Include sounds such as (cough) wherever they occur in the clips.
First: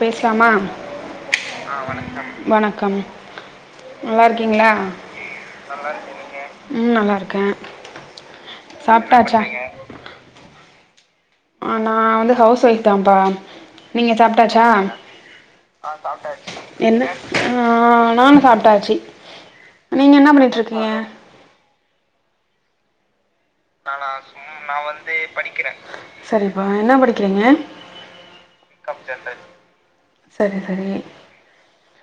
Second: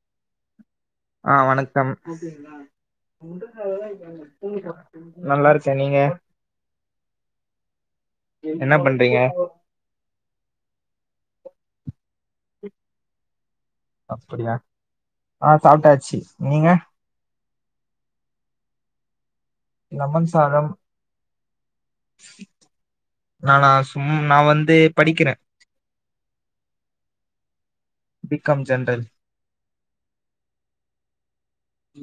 பேசலாமா ஆஹ் வணக்கம் வணக்கம் நல்லா இருக்கீங்களா நல்லா இருக்கேன் நீங்க ம் நல்லா இருக்கேன் என்ன பண்றீங்க சாப்பிட்டாச்சா ஆன நா வந்து ஹவுஸ் வைஃப் தான் பா நீங்க அப்படியா சாப்டாச்சா ஆ சாப்ட்டாச்சு நீங்க என்ன ஆ நானும் சாப்டாச்சு லெமன் சாதம் நானா சும் நா வந்து படிக்கிறே சரிப்பா என்ன படிக்கிறீங்க பி காம் ஜென்ரல் சரி சரி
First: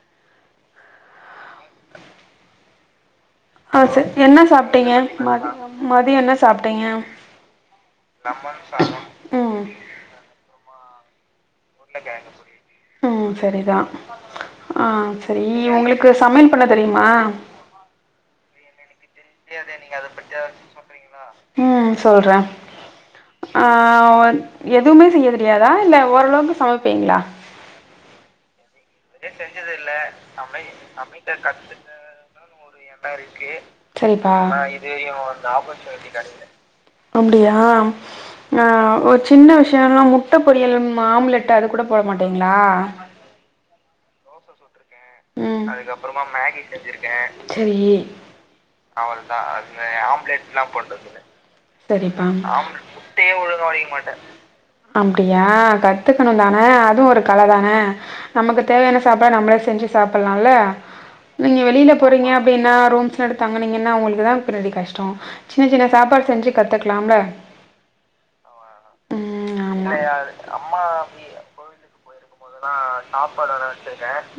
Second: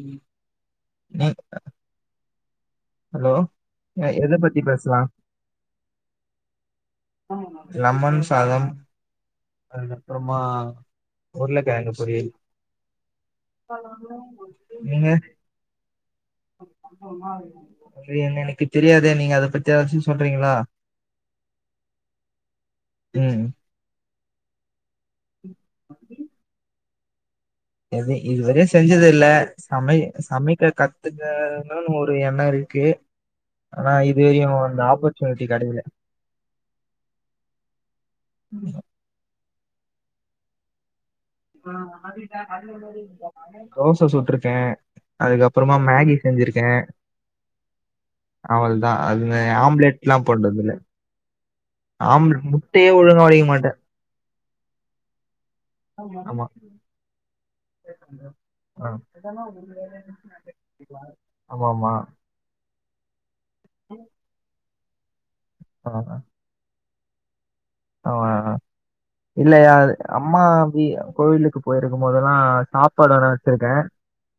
உம் ஆஹ் ச எத என்ன பத்தி சாப்டீங்க பேசலா ம மதிய என்ன சாப்டீங்க லெமன் சாதம் ம் அதுக்கப்புறமா உருளைக்கிழங்கு பொரியல் உம் சரிதா ஆ நீங்க சரி உங்களுக்கு சமையல் பண்ண தெரியுமா அது என்ன எனக்கு தெரியா ம் சொல்ற ம் ஆ உ எ துமே செய்ய தெரியாதா இல்ல ஓரளவுக்கு சமப் பீங்ளா எது இதுவரையு செஞ்சது இல்ல சமை சமைக்க கத்துக்கணுன் ஒரு எண்ணொ இருக் சரிப்பா அந்த ஆப்பர்ச்சுனிட்டி கெடைக்கல அப்டியா அ ஒ ச சின்ன விஷயொல்லா முட்ட பொரியல் ஆம்லெட் அது கூட போட மாட்டீங்களா? தோச சுட்ருக்க ம் செரி அவள்தா அது ஆம்லெட்லா போட்டதில்ல சரிப்பா ஆம்லெட் முட்டையே ஒழுங்கா ஒடைக்க மாட்டே அப்டியா கத்துக்கணுந் ஆமா தான அதுவு ஒரு கல தான நமக்கு ஆ தேவையான சாப்பாட நம்ளே செஞ்சி சாப்புல்லால்ல நீங்க வெளியில ஆமாமா போறீங்க அப்டின்னா ரூம் எடுத்தங்குனீங்கன்னா உங்களுக்கு தா பின்னாடி கஷ் டொ சின்னச் சின்ன சாப்பாடு செஞ்சி கத்துக் க்லாம்ல அவ இல்லையா ஆமா அம்மா பி கோயிலுக்கு போயிருக்கும் போதெல்லா சாப்பாடு வேணா வச்சிருக்கே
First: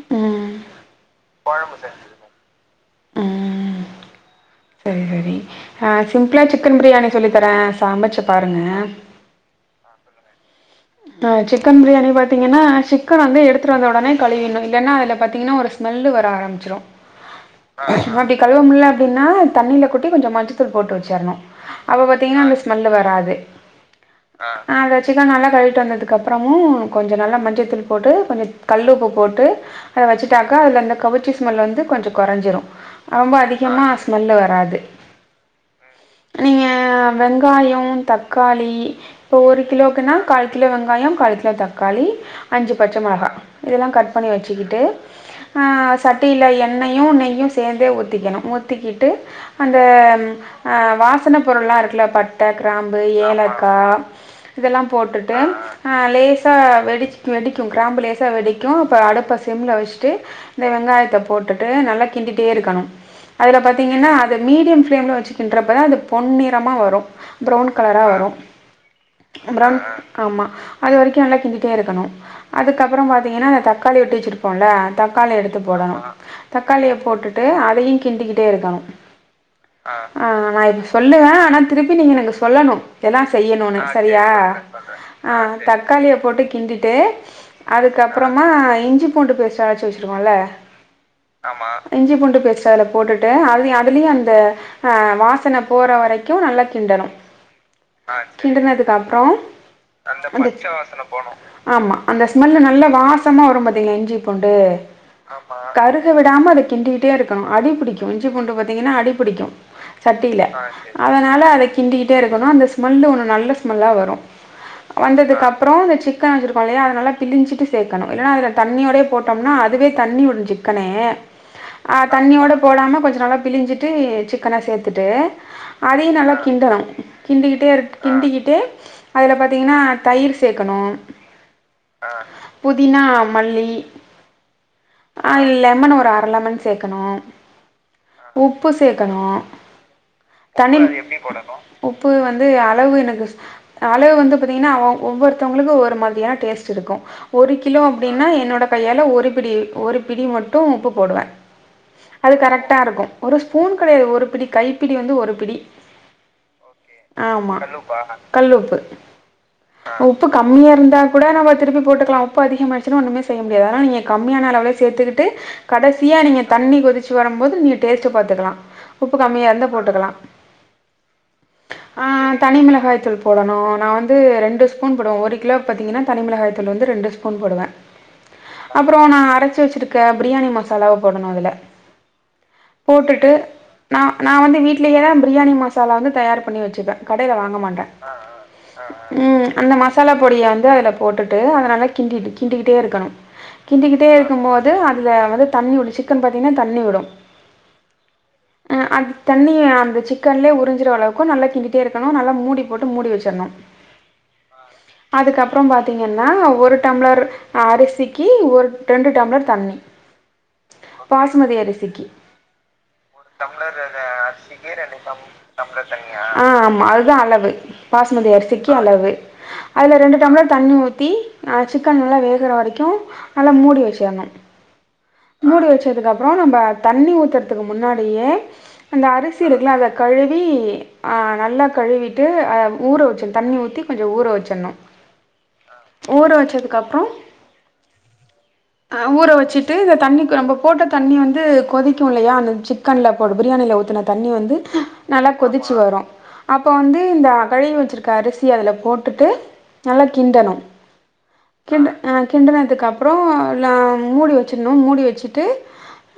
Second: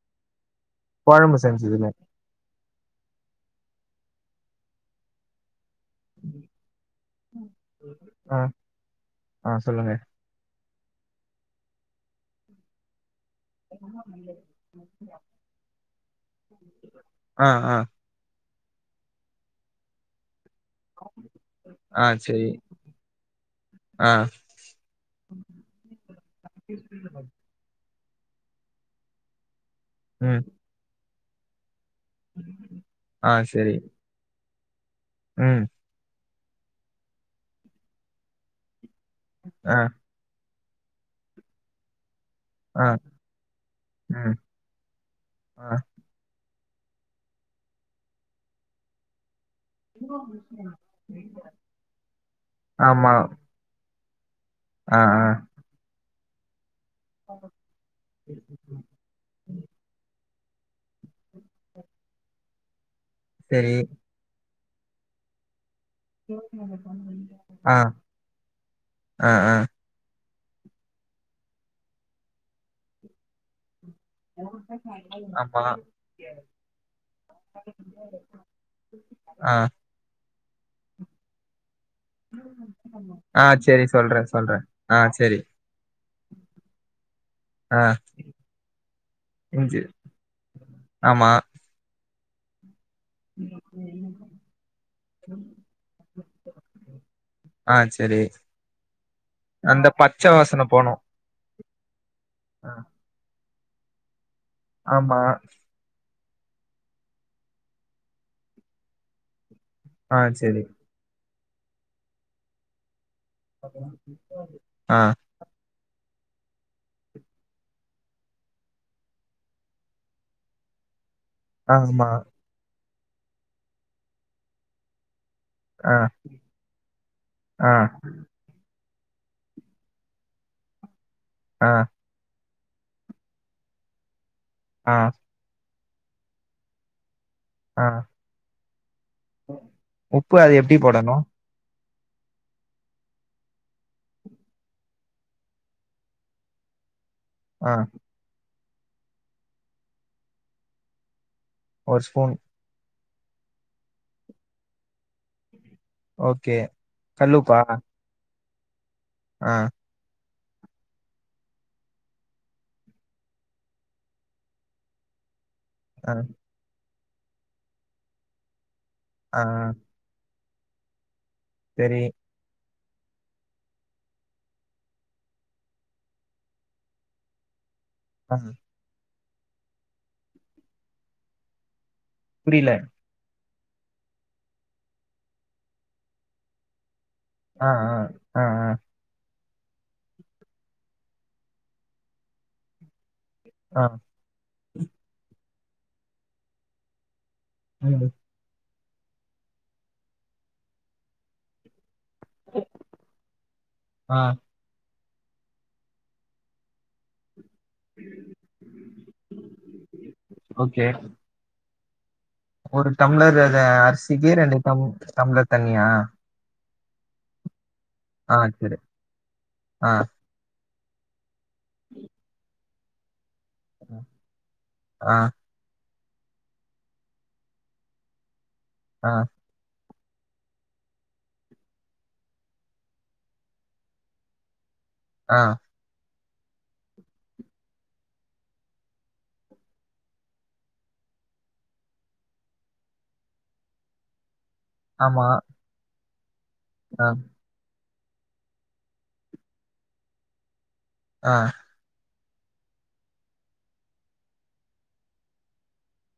ம் கொழம்பு செஞ்சதில்ல ம் சரி சரி ஆ சிம்ப்புளா சிக்கன் பிரியாணி சொல்லி தர சாமச்சு ஆ பாருங்க ஆ சொல்லுங்க ஆ சிக்கன் பிரியாணி பாத்தீங்கன்னா சிக் கன வந்து எடுத்துட்டு வந்தொடனே கழுவிண்ணு இல்லன்னா அதுல பாத்தீங்கன்னா ஒரு ஸ்மெல்லு வர ஆரம்பிச்சிரு ஆ ஆ அப்டி கழுவமுல்ல அப்டின்னா தண்ணில கொட்டி கொஞ்சொ மஞ்சத் தூள் போட்டு வச்சிர்ணு அப்ப ஆ பாத்தீங்கன்னா செரி அந்த ஸ்மெல்லு வராது ஆ அந்த சிக்கன் நல்லா கழு ட்டு வந்ததுக்கப்றமு கொஞ்சொ நல்லா மஞ்சத்தூள் போட்டு கொஞ்சொ கல்லு உப்பு போட்டு அத ம் வச்சுட்டாக்கா அதுல அந்த கவுச்சு ஸ் ஸ்மெல்லு வந்து கொஞ்சோ கொறஞ்சிரு ஆ ரொம்ப சரி. அதிகமா ஸ்மெல்லு வரா து ம் நீங்க வெங்காயொ தக்காளி இப்போ ஒரு ஆ, கிலோக்குன்னா கால் கிலோ வெங்காயம் கால் கிலோ தக்காளி அஞ்சு ஆ, பச்ச மொளகா இதெல்லாம் கட் பண்ணி ம். வச்சுக்கிட்டு ஆ சட்டியில எண் எண்ணெயும் நெய்யும் சேர்ந்தே ஊத்திக்கணும் ஊத்திக்கிட்டு அந்த ஆ வாசனை பொருள்லாம் இருக்குல பட்டை கிராம்பு ஆமா. ஏலக்கா இதெல்லாம் ஆ, போட்டு ஆ. ட்டு லேஸ் சா வெர் வெடிச் வெடிக்கும் கிராம்பு லேசா வெடிக்கும் அப்ப அடுப்ப சிம்ல வெச்சுட்டு இந்த வெங்காயத்த போட்டுட்டு நல்லா கிண்டிட்டே இருக்கணும் அதுல சரி. பாத்தீங்கன்னா அது மீடியம் பிளேம்ல வச்சுக்கின்றப் ப்பதா அது பொன்நிறமா வரும் ப்ரவுன் ஆ, கலரா வரும் ஆ, ஆ. ப்ரவுன் ஆமா அது வரைக்கும் நல்லா கிண்டிட்டே இருக்கணும் அதுக்கப்புறம் பாத்தீங்கன்னா அந்த தக்கா தக்காளி வெட்டி வச்சிருப்போம்ல தக்காளி எடுத்து ஆமா. போடணும் தக்காளிய போட்டுட்டு அதையும் கிண்டிக்கிட்டே இருக்கணும் ஆ. ஆ நான் இப்ப சொல்லுவேன் ஆனா திருப்பி நீங்க எனக்கு சொல்லணும் இதெல்லாம் ஆ செய்யணுன்னு சரி சரியா சொல்றேன், சொல்றேன். ஆ சரி. தக்காளிய போட்டு கிண்டிட்டு ஆ அதுக்கப்புறமா இஞ்சுப் பூண்டு பேஸ்ட்டு இஞ்சி. அரச்சு வச்சிருக்கோல்ல ஆமா. இஞ்சிபூண் டு பேஸ் ல போட்டுட்டு அது அதுலயும் அந்த ஆ வாசனை போற வரைக்கும் நல்லா கிண்டணும் ஆ கிண்டனதுக்கு அப்புறம் பச்சை வாசனை போனோம் ஆமா அந்த ஸ்மெல்லு நல்ல வாசமா வரும்ப இஞ்சி போண்டு ஆமா. கருத்து த்து விடாம அதை கிண்டிகிட்டே இருக்கணும் அடி பிடிக்கும் இஞ்சி பூண்டு பாத்தீங்கன்னா அடிபிடிக்கும் ஆ சட்டில சரி. அத னால அதை கிண்டிக்கிட்டே இருக்கணும் அந்த ஸ்மெல் ஒனு நல்ல ஸ்மெல்லா வரும் ஆ, வந்ததுக்கு அப்புறம் அந்த சிக்கன் வச்சுருக்கோம் இல்லையா அதைல்ல பிழிஞ்சிட்டு சேர்க்கணும் இல்லைனா அதில் தண்ணியோடே போட்டோம்னா அதுவே தண்ணி விடும் சிக்கனே ஆ ஆமா. தண்ணியோட போடாம கொஞ்சம் நல்லா பிழிஞ்சிட்டு சிக்கன சேத்துட்டு ஆ, அதையு நல்லா கிண்டலா கிண்டிக்கிட்டே ஆ, இரு கிண்டிக்கிட்டே அதுல பாத்திங்கன்னா தயிர் சேக்கணு ஆஹ் புதினாமல்லி ஆ, ஆஹ் இல்ல லமன் ஒரு அர லமன் சேக்கணு ஆ. உப்பு சேர்க்கனு உப்பு அது எப்டி தண்ணி போடணும்? உப்பு வந்து அளவு எனக்கு அளவு வந்து பாத்தீங்கன்னா ஒவ்வொருத்தவங்களுக்கு ஒவ்வொரு மாரியான டேஸ்ட் இருக்கு ஒரு ஆ. கிலோ அப்டின்னா என்னோட கையால ஒரு பிடி ஒரு பிடி மட்டு உப்பு போடுவே ஒரு ஸ்பூன் அது கரட்டா இருக்கு ஒரு ஸ்பூன் கெடையாது ஒரு பிடி கைப்பிடி வந்து ஒரு பிடி ஓகே ஆமா கல்லுப்பா கல்லுப்பு ஆஹ் உப்பு கம்மியா இருந்த கூட நம்ப திருப்பி போட்டுகலா உப்பு அதிகமாய்ட்ச்சினா ஒன்னுமே செய்ய முடியாது அதனால நீங்க கம்மியான அளவே சேத்துக்கிட்டு ஆ, கடைசியா நீங்க தண்ணி கொதி ச்சி வரும் போது நீங்க டேஸ்ட்டு பாத்துகலா உப்பு ஆ, கம்மியாக இருந்தா போட்டுகலா சரி. ஆஹ் தனி மிளகாய் (unintelligible) போடனு நா வந்து ரெண்டு ஸ்பூன் போடுவே ஒரு கிலோக்கு பாத்தீங்கன்னா தனிமிளகாய்த்தூள் வந்து ரெண்டுஸ்பூன் போடுவே ஆ, அப்றோ நா அரச்சி வச்ருக்க பிரியாணி மசாலாவ போடனு அதுல புரியல. போட்டுட்டு நா நா வந்து வீட்லயேதா பிரியாணி மசாலா வந்து தயார் பண்ணி வச்சுபே கடைல வாங்க ஆ, மாட்டே ஆ, ஆ, ம் அந்த மசாலா பொடிய வந்து அதுல போட்டுட்டு அத நல்லா கிண்டி கிண்டிக்கிட்டே இருக்கனு ஆ, ஆ, கிண்டிக்கிட்டே இருக்கும் போது அதுல வந்து தண்ணி விடு சிக்கன் பாத்திங்ன்னா தண்ணி விடு ம் அ அந்த தண்ணிய அந்த சிக்கன்லே உறிஞ்சுற அளவுக்கு நல்ல கிண்டிட்டே இருக்கணு நல்ல போட்டு மூடி வச்சுர்ரணு ஆ, அதுக்கப்றோ பாத்தீங்கன்னா ஒரு டம்ளர் அரிசிக்கி ஒரு ரெண்டு டம்ளர் தண்ணி ஓகே. பாஸ்மதி அரிசிக் ஃப் ஒரு டம்ளர் அ அரிசிக்கி ரெண்டு டம் டம்ளர் தண்ணியா ஆ ஆமா அதுதா அளவு பாஸ்மதி ஆ, அரிசிக்கி சரி. அளவு ஆ, அதுல ரெண்டு டம்ளர் தண் ண்ணி ஊத்தி அ சிக்கன் நல்லா வேகுற வரைக் (unintelligible) நல்லா மூடி வச்சேர்னு ஆ, மூடி வச்சதுக்கு அப் அப்றோ நம்ப தண்ணி ஊத்துறதுக்கு முன்னாடியே அந்த ஆ, அரிசி இருக்குல அத கழுவி ஆ நல்லா கழுவிட் விட்டு ஆ ஊற வச்சுற்னு தண்ணி ஊத்தி கொஞ்ச ஊற வச்சுற்ணு ஆ ஊற வச்சதுக்கு அப்றோ ஊற வச்சுட்டு இந்த தண்ணி நம்ப போட்ட தண்ணி வந்து கொதிக்கு இல்லையா அந்த சிக்கன்ல போடு பிரியாணியில ஊத்துன தண்ணி வந்து ஆமா. நல்லா கொதிச்சு வரும் அப்போ ஆ, இந்த அகல் வச்சிருக் க அரிசிய அதுல போட்டுட்டு நல்லா கிண்டணு ஆ ஆ கிண்டுனதுக்கு அப்பறோ நா மூடி வச்சுற்ணு மூடி வச்சுட்டு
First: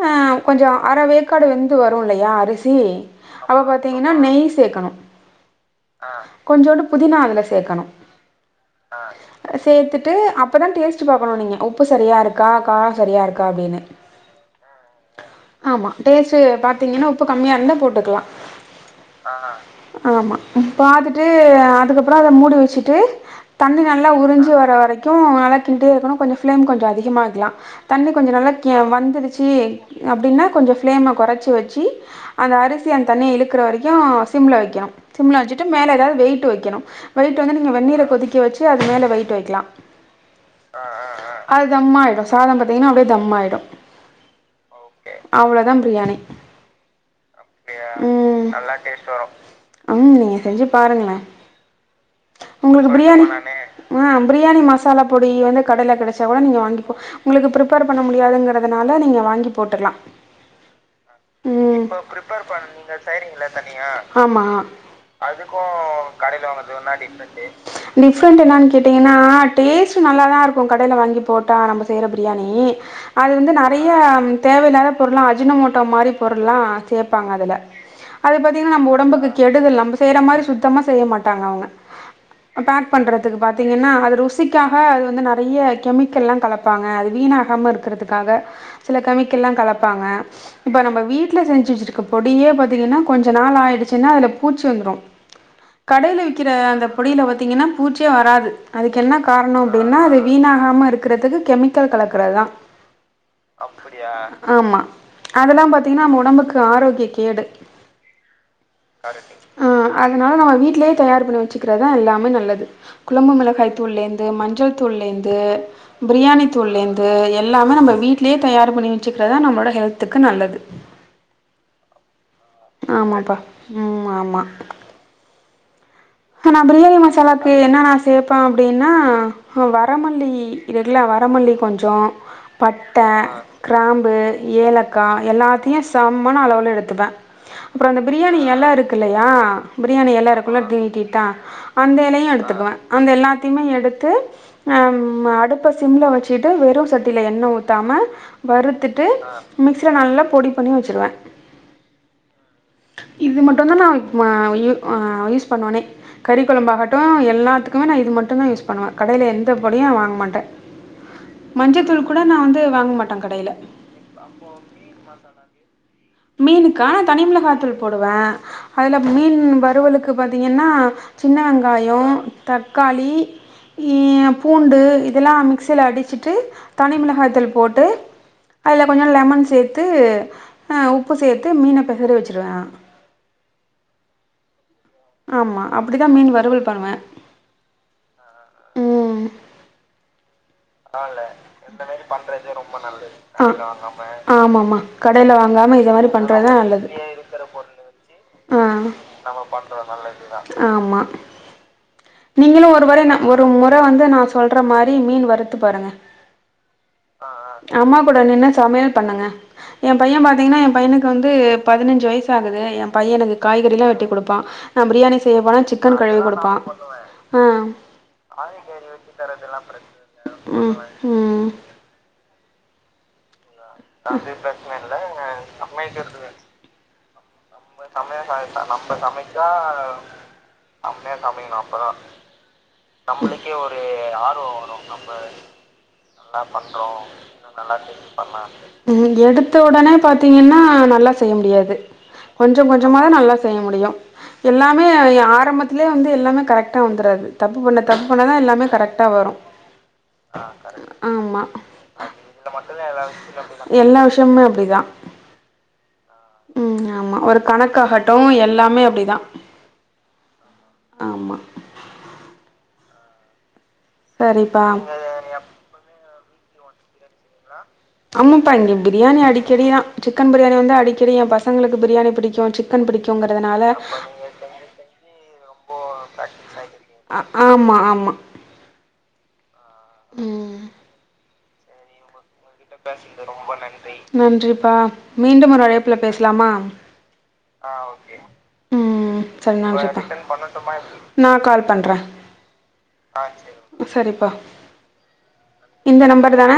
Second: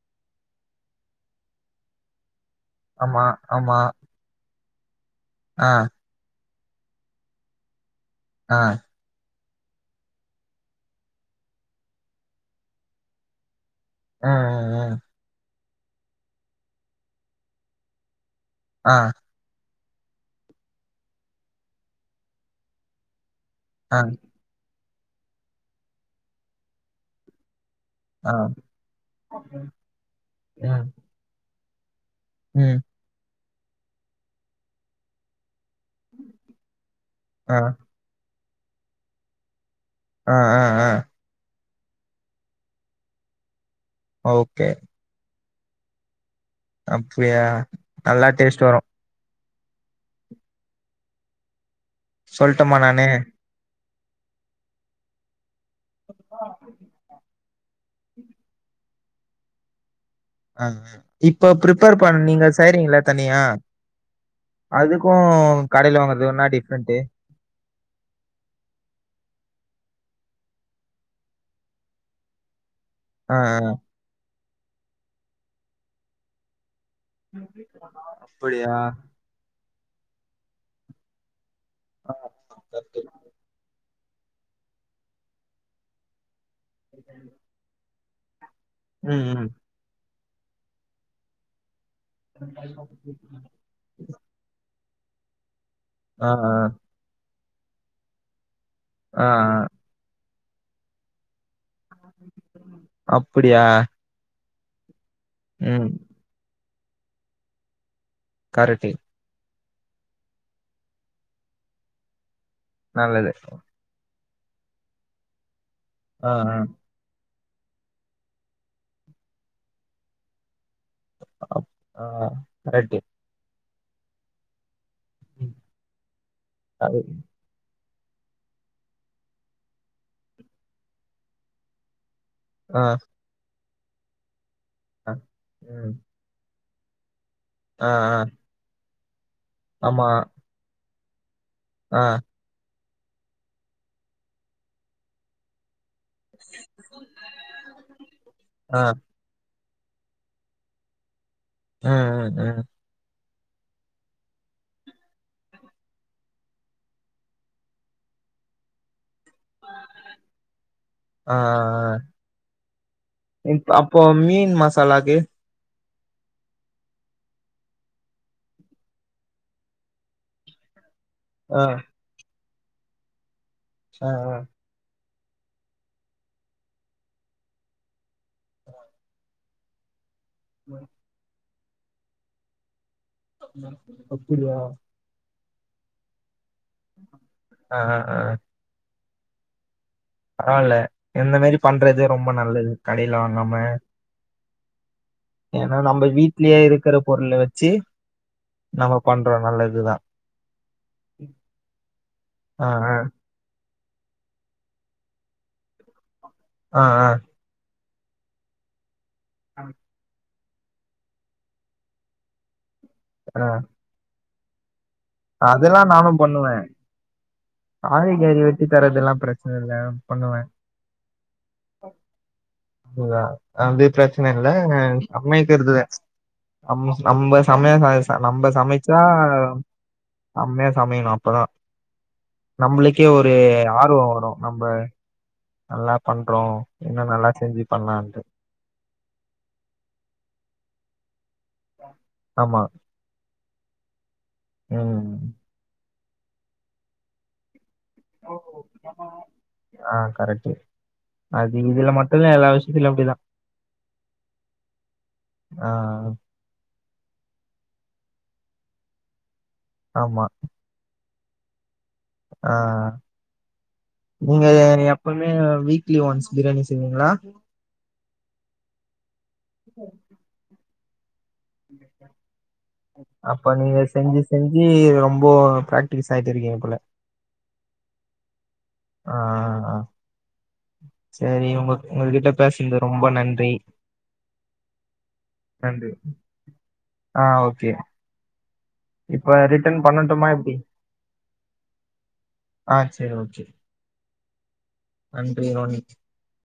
அ கொஞ்சோ அரவேக்காடு வெந்து வரு இல்லையா அரிசி சி ஆமா, அப்ப ஆமா. பாத்தீங்கன்னா நெய்ஸ் சேக்கணும் ஆ கொஞ்சோண்டு புதினா அதுல சேக்கணும் ஆ, ஆ சேத்துட்டு அப்பதா டேஸ்ட்டு பாக்கணு நீங்க உப்பு சரியா இருக்கா காரோ சரியா இருக்கா அப்டின்னு ம், ஆம்மா டேஸ்ட்டு பாத்தீங்கன்னா உப்பு கம்மியா இருந்தா போட்டுக்லா ஆ ஹா ஆம்மா பாத்துட்டு அதுக்கப்பறோ அத மூடி வச்சுட்டு தண்ணி நல்லா உறிஞ்சு வர வரைக் கு நல்லா கிண்டே இருக்கணு கொஞ்சோ ஃப்ளேம் கொஞ்சோ அதிகமா வக்லாம் தண்ணி கொஞ்சோ நல்லா கே வந்துடுச்சி அப்டின்னா ம், ம். ஆ, ஆ, ஆ, கொஞ்சோ ம், ஃப்ளேம கொறச்சி வெச்சு சி அந்த ம். அரிசி அந்த தண்ணிய இழுக் குற வரைக்கோ சிம்ல வைக்கனும் சிம்ல வெச்சுட்டு மேல ஏதாவது வெயிட்டு வெக்கனும் வெயிட்டு ஆ, வந்து வெந்நீர கொதிக் கி வெச்சு அது மேல வெயிட்டு வெக்கலா ஆஹ் ஆஹ் ஆஹ் அது தம்மாயிடு சாதம் பாத்திங்கன்னா அப்டியே தம் ஆகிடும் ஓகே அவ்வளோதா பிரியாணி அப்டியா நல்லா டேஸ்ட் வரும் உம் நீங்க செஞ்சி பாருங்களே சொல்லட்டுமா நானு ஆஹ் பிரியாணி மசாலா பொடி வந்து கடையில கெடைச்சா கூட நீங்க வாங்கிப்போ உங்களுக்கு ப்ரிப்பேர் பண்ண முடியாதுங்கறதுனால நீங்க வாங்கி போட்டுரலாம் ஆஹ் ஆஹ் இப்ப ப்ரிப்பேர் பண்ணி நீங்க செய்றீங்கல்ல தனியா அதுக்கும் கடையில வாங்குறதுக்கும் என்ன டிஃபரெண்ட்டு? டிப்ரெண்டு என்னானு கேட்டீங்கன்னா டே டேஸ்ட்டு நல்லா தா இருக்கும் கடையில வாங்கி போட்டா நம்ம செய்ற பிரியாணி அது ஆ வந்து ஆ. நறைய தேவையில்லாத பொருள்ளாம் அஜினமோட்டோ மாரி பொருள்லா சேப்பாங்க அதுல அது அப்படியா? பாத்தீங்கன்னா நம்ம ஒடம்புக்கு கெடுதல் நம்ம செய்றா மாரி சுத்தமா செய்ய மாட்டாங்க அவுங்க ஆ ஆ. Pack correct. பண்றதுக்கு பாத்தீங்கன்னா அது ருசிக்காக அது வந்து நறைய கெமிக்கல்லாம் கலப் பாங்க அது வீணகாம இருக்குறதுக்கு க்காக சில ம் ம். கேமிக்கல்லா கலப்பாங்க இப்ப நம்ம வீட்டுல செஞ்சி வெச்சிருக் பொடியே பாத்தீங்கன்னா கொஞ்ச நாள் ஆயிடுச்சி சின்ன அதுல பூச்சு வந்துரோ கடையில ஆ விக்கிற ஆ. அந்த பொடியில வந்து பாத்தீங்கன்னா பூச்சியே வராது அதுக்கு என்ன ஆ காரணோ ஆ. அப்டின்னா அது வீணாகாம இருக்கிறதுக்கு கெமிக் அப்புடியா ஆமா அதெல்லா பாத்தீங்கனா ஒடம்புக்கு ஆரோக்கிய கேடு கரெட்டு ஆ அதனால நம்ம வீட்லயே தயார் பண்ணி வச்சுக்கிறதா எல்லாமே நல்லது நல்லது. குழம்பு மிளகாய்த்தூள் லேந் து மஞ்சள் தூள்ளேந்து ஆ பிரியாணி ஆ. துள்ளேந்து எ எல்லாமே நம்ப வீட்லேயே தயார் பண்ணி வச்சுக்கிறதா நம்மோட ஹெல்த்துக்கு நல்லது அப் ஆ கரெக்ட்டு. ஆமாப்பா ம் ஆமா (inaudible) ஆனா பிரியாணி அது மசாலாக்கு என்னானா சேப்பே அப்டின்னா வரமல்லி இருக்குலா வரமல்லி கொஞ்சோ ஆ பட்டே கிராம்பு ஏலக்கா ஆ. எல்லாத்தியு ம். சம்மன அளவுல எடுத் துப்பே அப்புறோ ஆ அந்த ஆ. பிரியாணி எல இருக் யா ஆமா. பிரியாணி எலருக்குள்ள இப்டி நீட்டி ட அந்த ஆ எலையு எடுத்துக்குவே அந்த எல்லாத்தையுமே எடுத்து ஆ அடுப்ப சிம்ல வச்சிட்டு வெறு சட்டியில எண்ணெ ஊத்தாம ஆ. வறுத்துட்டு ஆ மிக்சில நல்லா பொடி பண்ணி வச்சுருவே ம் ம் ம் இது மட்டுதா நா வ யூ ஆ யூஸ் பண்ணுவனே கறி கொழம்பாகட்டு எல்லாத்துக்குமே நா இது மட்டுதா யூஸ் பண்ணுவே கடையில எந்த பொடியு வாங்க மாட்டே ஆ ஆ ஆ. மஞ்சத்தூள் கூட நா வந்து வாங்க மாட்டே கடையில இப் அப்போ மீன் மசாலாக்கு? மீனுக்கா தனி மிளகாத்தூள் போடுவே அதுல மீன் வறுவலுக்கு பாத்தீங்கன்னா சின்ன ஆ வெங்காயம் தக்காளி இ ஆ ஆ. பூண்டு எல்லா மிக்சில அடிச்சிட்டு தனிமிளகாய்தூள் போட்டு அதுல கொஞ்சம் லெமன் சேத்து ஆ உப்பு சேத் து மீன பெசற வச்சிருவே நா அப்படியா ஆமா அப்படிதா மீன் வறுவல் பண்ணுவேன் ஆ ஆ ஆ ஆ ஆ இந்த மாரி பண்றது ரொம்ப நல்லது. கடையில வாங்காம. ஆமா ஆம் மா கடையில வாங்காம ஏன்னா இத நம்ம மாரி பண்றதுதா வீட்லயே நல்லது இருக்கிற பொருள வச்சு அ நம்ம பண்றோம் நல்லதுதான். ஆமா நீங்களு ஆ ஒரு ஆ முற நா ஒரு ப்ப வந்து நா சொல்ற மாரி மீன் வருத் த்து பாருங்க ஆ ஆ அம்மா கூட நின்னு சமையல் பண்ணுங்க என் பையன் பா திங்கன்னா என் பையனுக்கு வந்து பதினஞ்சு வயசு ஆகுது என் பையன் எனக்கு காய்கறிலா வெட்டி கொடு பா அதெல்லா நானு பண்ணுவே ஆ காய்கறி வெட்டி தரதெல்லா பிரச்சன இல்ல பண்ணுவேன். ம் ம் (unintelligible) அது பிரச்சன இல்ல சமைக்குறது தா அம் நம்ம சமையா ச நம்ம சமைச்சா செம்மையா சமையணும் அப்பதான். நம்மளுக்கே ஒரு ஆர்வம் வரும். நம்ம நல்லா பண்றோம். இன்னும் நல்லா செஞ்சு பண்ணலான்ட்டு. ம் எடுத்த உடனே பாத்தீங்கன்னா நல்லா செய்ய முடி எது கொஞ்ச ஆமா. கொஞ்சமா தா நல்லா செய்ய முடியு எல்லாமே ஆரம்பத்ல யே வந்து எல்லாமே கரெக்டா வந்துறாது தப்பு பண்ண தப்பு பண்ணாத எல்லாமே கரெக்டா ம். வரும் ஆ கரெக்ட்டு. ஆமா அது இதுல மட்டும் இல்ல எல்லா விஷயத்துலயும் அப்டிதான். எல்லா விஷயமுமே அப்படிதா ஆ ம் ஆமா ஒரு கணக்காகட்டும் எல்லாமே அப்படிதான் ஆமா ஆமா ஆ நீங்க சரிப்பா எப்பவுமே வீக்லி ஒன்ஸ் பிரியாணி செஞ் சீங்களா (unintelligible) ஆமாப்ப இங்க இப்பிடி பிரியாணி அடிக்கடி தான் சிக்கன் பிரியாணி வந்து அடி கடிய (unintelligible) பசங்களுக்கு பிரியாணி பிடிக்கும் சிக்கன் அப்ப பிடிக்குகிதனால நீங்க செஞ்சு செஞ்சு ரொம்ப பிராக்டிஸ் ஆயிட்டு இருக்கீங்க போல. ஆமா ஆமா ஆ ஆ ஆ ம் சரி உங்க உங்கள்கிட்ட நன்றிப்பா மீண்டும் ஒரு நன்றி. அழைப்புல பேசலாமா ஆ ஓகே ம் இப்ப சரி ரிட்டர்ன் நன்றிப்ப பண்ணட்டுமா எப்டி? நான் ஆ சரி ஓகே. கால் நன்றி ரோனி இந்த நம்பர் தான